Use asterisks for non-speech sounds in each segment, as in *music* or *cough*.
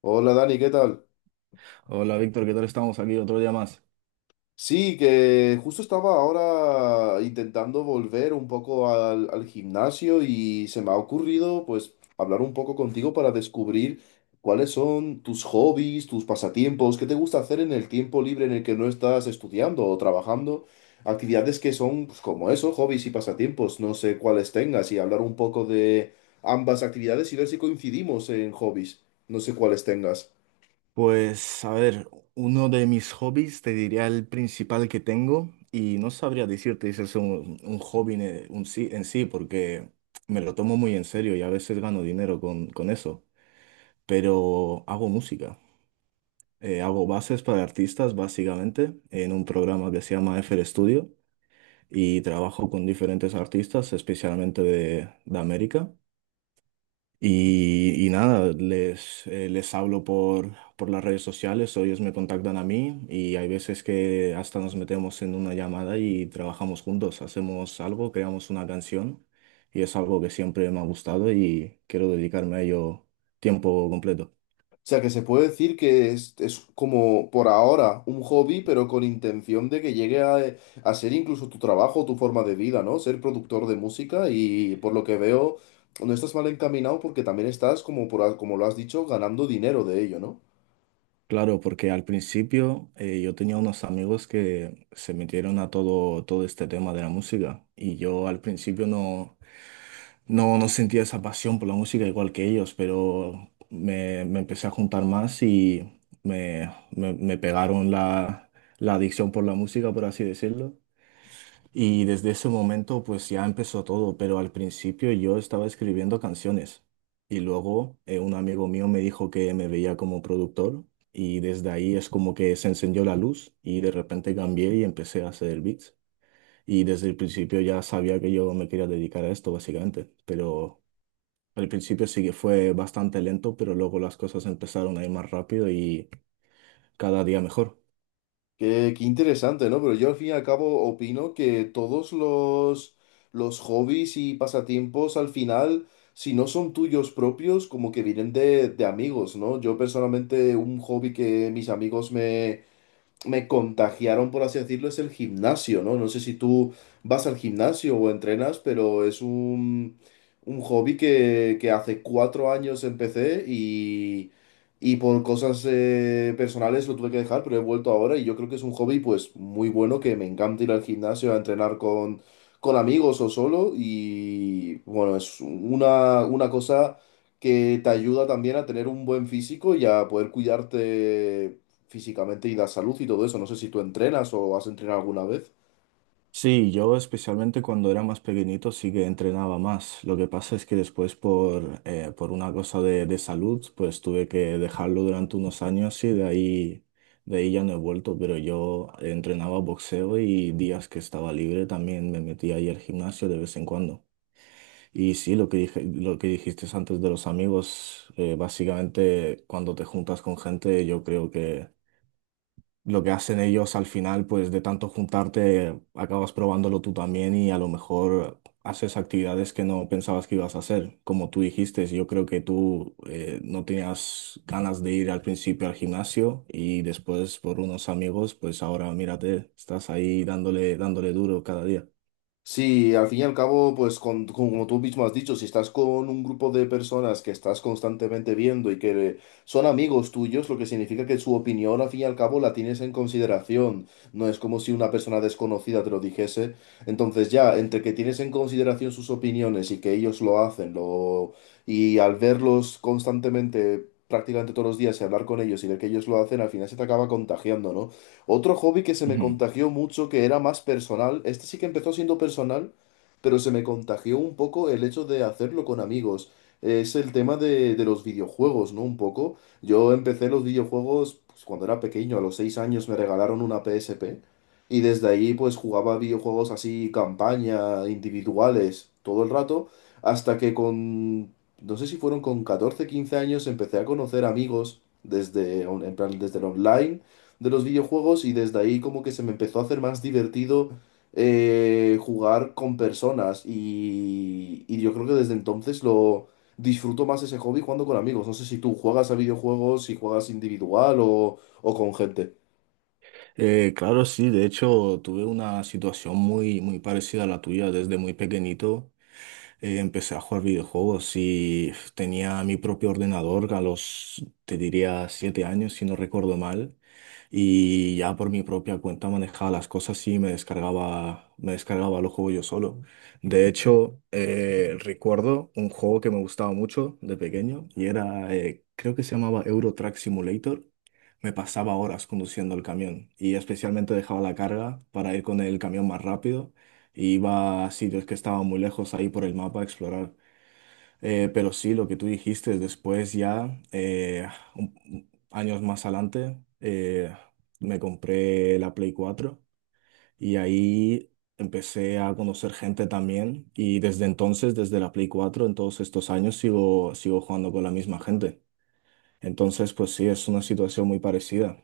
Hola Dani, ¿qué tal? Hola Víctor, ¿qué tal estamos aquí otro día más? Sí, que justo estaba ahora intentando volver un poco al gimnasio y se me ha ocurrido pues hablar un poco contigo para descubrir cuáles son tus hobbies, tus pasatiempos, qué te gusta hacer en el tiempo libre en el que no estás estudiando o trabajando, actividades que son pues, como eso, hobbies y pasatiempos, no sé cuáles tengas y hablar un poco de ambas actividades y ver si coincidimos en hobbies, no sé cuáles tengas. Pues a ver, uno de mis hobbies, te diría el principal que tengo y no sabría decirte si es un hobby en sí, porque me lo tomo muy en serio y a veces gano dinero con eso, pero hago música. Hago bases para artistas básicamente en un programa que se llama FL Studio, y trabajo con diferentes artistas, especialmente de América. Y nada, les hablo por las redes sociales, o ellos me contactan a mí, y hay veces que hasta nos metemos en una llamada y trabajamos juntos, hacemos algo, creamos una canción, y es algo que siempre me ha gustado y quiero dedicarme a ello tiempo completo. O sea, que se puede decir que es como por ahora un hobby, pero con intención de que llegue a ser incluso tu trabajo, tu forma de vida, ¿no? Ser productor de música y por lo que veo, no estás mal encaminado porque también estás, como, como lo has dicho, ganando dinero de ello, ¿no? Claro, porque al principio yo tenía unos amigos que se metieron a todo este tema de la música, y yo al principio no sentía esa pasión por la música igual que ellos, pero me empecé a juntar más y me pegaron la adicción por la música, por así decirlo. Y desde ese momento pues ya empezó todo, pero al principio yo estaba escribiendo canciones, y luego un amigo mío me dijo que me veía como productor, y desde ahí es como que se encendió la luz y de repente cambié y empecé a hacer beats. Y desde el principio ya sabía que yo me quería dedicar a esto, básicamente, pero al principio sí que fue bastante lento, pero luego las cosas empezaron a ir más rápido y cada día mejor. Qué interesante, ¿no? Pero yo al fin y al cabo opino que todos los hobbies y pasatiempos al final si no son tuyos propios, como que vienen de amigos, ¿no? Yo personalmente un hobby que mis amigos me contagiaron, por así decirlo, es el gimnasio, ¿no? No sé si tú vas al gimnasio o entrenas, pero es un hobby que hace 4 años empecé y por cosas personales lo tuve que dejar, pero he vuelto ahora y yo creo que es un hobby pues muy bueno, que me encanta ir al gimnasio a entrenar con amigos o solo y bueno, es una cosa que te ayuda también a tener un buen físico y a poder cuidarte físicamente y la salud y todo eso. No sé si tú entrenas o has entrenado alguna vez. Sí, yo especialmente cuando era más pequeñito sí que entrenaba más. Lo que pasa es que después por una cosa de salud, pues tuve que dejarlo durante unos años, y de ahí ya no he vuelto, pero yo entrenaba boxeo, y días que estaba libre también me metía ahí al gimnasio de vez en cuando. Y sí, lo que dijiste antes de los amigos, básicamente cuando te juntas con gente, yo creo que lo que hacen ellos al final, pues de tanto juntarte, acabas probándolo tú también, y a lo mejor haces actividades que no pensabas que ibas a hacer. Como tú dijiste, yo creo que tú no tenías ganas de ir al principio al gimnasio, y después por unos amigos, pues ahora mírate, estás ahí dándole, dándole duro cada día. Sí, al fin y al cabo, pues como tú mismo has dicho, si estás con un grupo de personas que estás constantemente viendo y que son amigos tuyos, lo que significa que su opinión al fin y al cabo la tienes en consideración. No es como si una persona desconocida te lo dijese. Entonces ya, entre que tienes en consideración sus opiniones y que ellos lo hacen, y al verlos constantemente, prácticamente todos los días y hablar con ellos y ver que ellos lo hacen, al final se te acaba contagiando, ¿no? Otro hobby que se me contagió mucho, que era más personal, este sí que empezó siendo personal, pero se me contagió un poco el hecho de hacerlo con amigos. Es el tema de los videojuegos, ¿no? Un poco. Yo empecé los videojuegos pues, cuando era pequeño, a los 6 años me regalaron una PSP y desde ahí pues jugaba videojuegos así, campaña, individuales, todo el rato, hasta que no sé si fueron con 14 15 años, empecé a conocer amigos desde, en plan, desde el online de los videojuegos y desde ahí como que se me empezó a hacer más divertido jugar con personas y yo creo que desde entonces lo disfruto más ese hobby jugando con amigos. No sé si tú juegas a videojuegos, si juegas individual o con gente. Claro, sí, de hecho tuve una situación muy, muy parecida a la tuya desde muy pequeñito. Empecé a jugar videojuegos y tenía mi propio ordenador a los, te diría, 7 años, si no recuerdo mal, y ya por mi propia cuenta manejaba las cosas y me descargaba los juegos yo solo. De hecho, recuerdo un juego que me gustaba mucho de pequeño, y era, creo que se llamaba Euro Truck Simulator. Me pasaba horas conduciendo el camión, y especialmente dejaba la carga para ir con el camión más rápido. E iba a sitios que estaban muy lejos ahí por el mapa a explorar. Pero sí, lo que tú dijiste, después ya, un- años más adelante, me compré la Play 4, y ahí empecé a conocer gente también, y desde entonces, desde la Play 4 en todos estos años sigo jugando con la misma gente. Entonces, pues sí, es una situación muy parecida.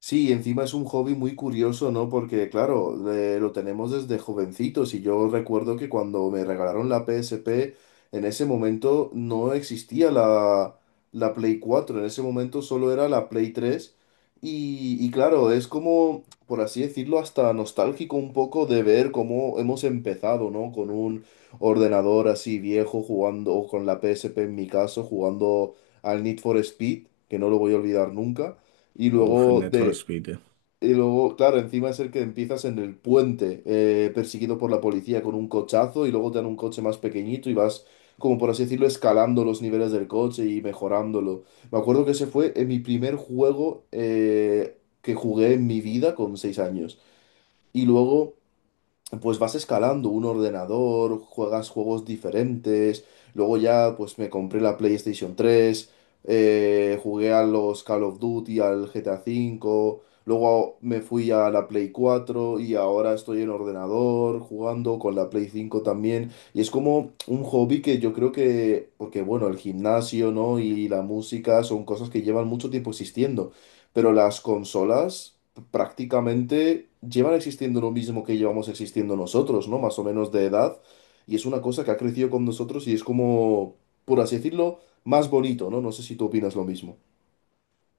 Sí, encima es un hobby muy curioso, ¿no? Porque, claro, lo tenemos desde jovencitos y yo recuerdo que cuando me regalaron la PSP, en ese momento no existía la Play 4. En ese momento solo era la Play 3 y claro, es como, por así decirlo, hasta nostálgico un poco de ver cómo hemos empezado, ¿no? Con un ordenador así viejo jugando, o con la PSP en mi caso, jugando al Need for Speed, que no lo voy a olvidar nunca. Y Uf, el luego Need for de, Speed. y luego, claro, encima es el que empiezas en el puente, perseguido por la policía con un cochazo y luego te dan un coche más pequeñito y vas, como por así decirlo, escalando los niveles del coche y mejorándolo. Me acuerdo que ese fue mi primer juego que jugué en mi vida con 6 años. Y luego pues vas escalando un ordenador, juegas juegos diferentes. Luego ya, pues me compré la PlayStation 3 jugué a los Call of Duty, al GTA 5. Luego me fui a la Play 4 y ahora estoy en ordenador jugando con la Play 5 también. Y es como un hobby que yo creo que, porque bueno, el gimnasio, ¿no? Y la música son cosas que llevan mucho tiempo existiendo. Pero las consolas prácticamente llevan existiendo lo mismo que llevamos existiendo nosotros, ¿no? Más o menos de edad. Y es una cosa que ha crecido con nosotros y es como, por así decirlo, más bonito, ¿no? No sé si tú opinas lo mismo.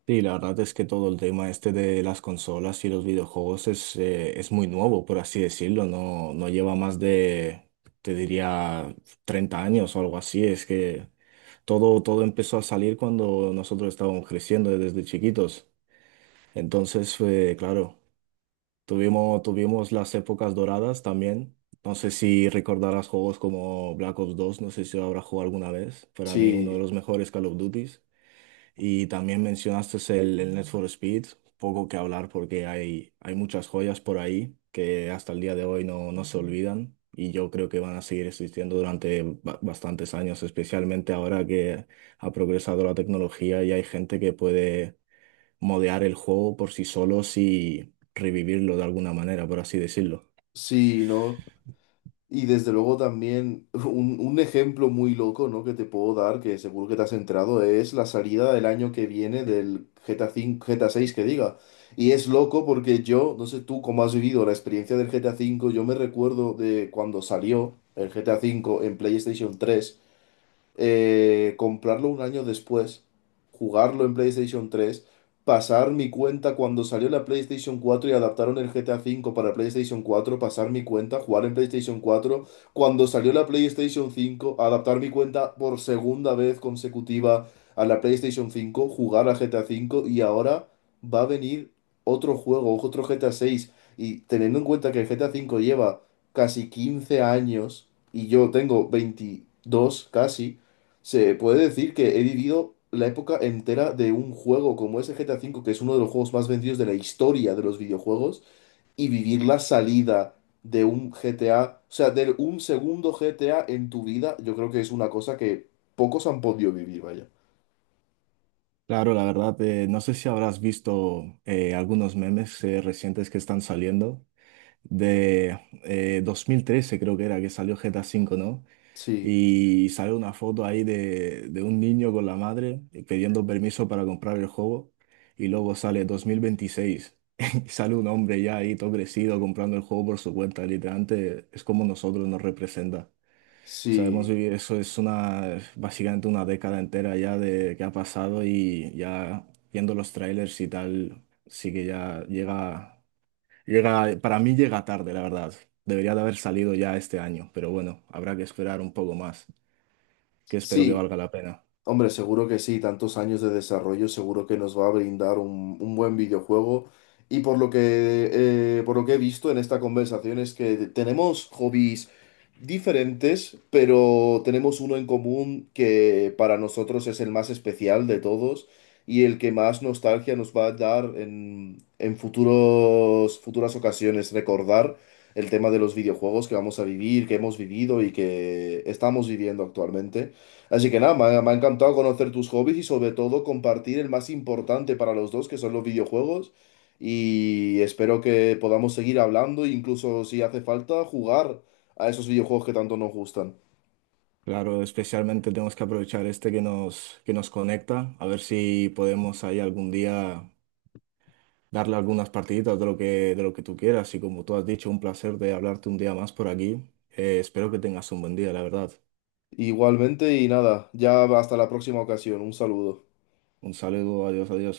Sí, la verdad es que todo el tema este de las consolas y los videojuegos es muy nuevo, por así decirlo. No, no lleva más de, te diría, 30 años o algo así. Es que todo empezó a salir cuando nosotros estábamos creciendo desde chiquitos. Entonces, claro, tuvimos las épocas doradas también. No sé si recordarás juegos como Black Ops 2. No sé si habrá jugado alguna vez. Para mí, uno de Sí, los mejores Call of Duty. Y también mencionaste el Need for Speed. Poco que hablar, porque hay muchas joyas por ahí que hasta el día de hoy no, no se olvidan, y yo creo que van a seguir existiendo durante bastantes años, especialmente ahora que ha progresado la tecnología y hay gente que puede modear el juego por sí solos y revivirlo de alguna manera, por así decirlo. sí, ¿no? Y desde luego también *laughs* un ejemplo muy loco, ¿no? que te puedo dar, que seguro que te has entrado, es la salida del año que viene del G T GTA 5, GTA 6 que diga. Y es loco porque yo, no sé tú cómo has vivido la experiencia del G GTA 5. Yo me recuerdo de cuando salió el G GTA 5 en PlayStation 3, comprarlo un año después, jugarlo en PlayStation 3, pasar mi cuenta cuando salió la PlayStation 4 y adaptaron el GTA 5 para PlayStation 4, pasar mi cuenta, jugar en PlayStation 4 cuando salió la PlayStation 5, adaptar mi cuenta por segunda vez consecutiva a la PlayStation 5, jugar a GTA 5 y ahora va a venir otro juego, otro GTA 6. Y teniendo en cuenta que el GTA 5 lleva casi 15 años y yo tengo 22 casi, se puede decir que he vivido la época entera de un juego como ese GTA 5, que es uno de los juegos más vendidos de la historia de los videojuegos, y vivir la salida de un GTA, o sea, de un segundo GTA en tu vida, yo creo que es una cosa que pocos han podido vivir, vaya. Claro, la verdad, no sé si habrás visto algunos memes recientes que están saliendo de 2013, creo que era que salió GTA V, ¿no? Sí, Y sale una foto ahí de un niño con la madre, pidiendo permiso para comprar el juego, y luego sale 2026 *laughs* y sale un hombre ya ahí todo crecido comprando el juego por su cuenta. Literalmente, es como nosotros, nos representa. Sabemos sí, vivir. Eso es una, básicamente, una década entera ya de que ha pasado, y ya viendo los trailers y tal, sí que ya llega. Llega, para mí llega tarde, la verdad. Debería de haber salido ya este año, pero bueno, habrá que esperar un poco más, que espero que sí. valga la pena. Hombre, seguro que sí, tantos años de desarrollo seguro que nos va a brindar un buen videojuego. Y por lo que he visto en esta conversación es que tenemos hobbies diferentes, pero tenemos uno en común que para nosotros es el más especial de todos y el que más nostalgia nos va a dar en futuros, futuras ocasiones. Recordar el tema de los videojuegos que vamos a vivir, que hemos vivido y que estamos viviendo actualmente. Así que nada, me ha encantado conocer tus hobbies y sobre todo compartir el más importante para los dos, que son los videojuegos. Y espero que podamos seguir hablando e incluso si hace falta jugar a esos videojuegos que tanto nos gustan. Claro, especialmente tenemos que aprovechar este que nos conecta, a ver si podemos ahí algún día darle algunas partiditas de lo que tú quieras. Y como tú has dicho, un placer de hablarte un día más por aquí. Espero que tengas un buen día, la verdad. Igualmente y nada, ya hasta la próxima ocasión. Un saludo. Un saludo, adiós, adiós.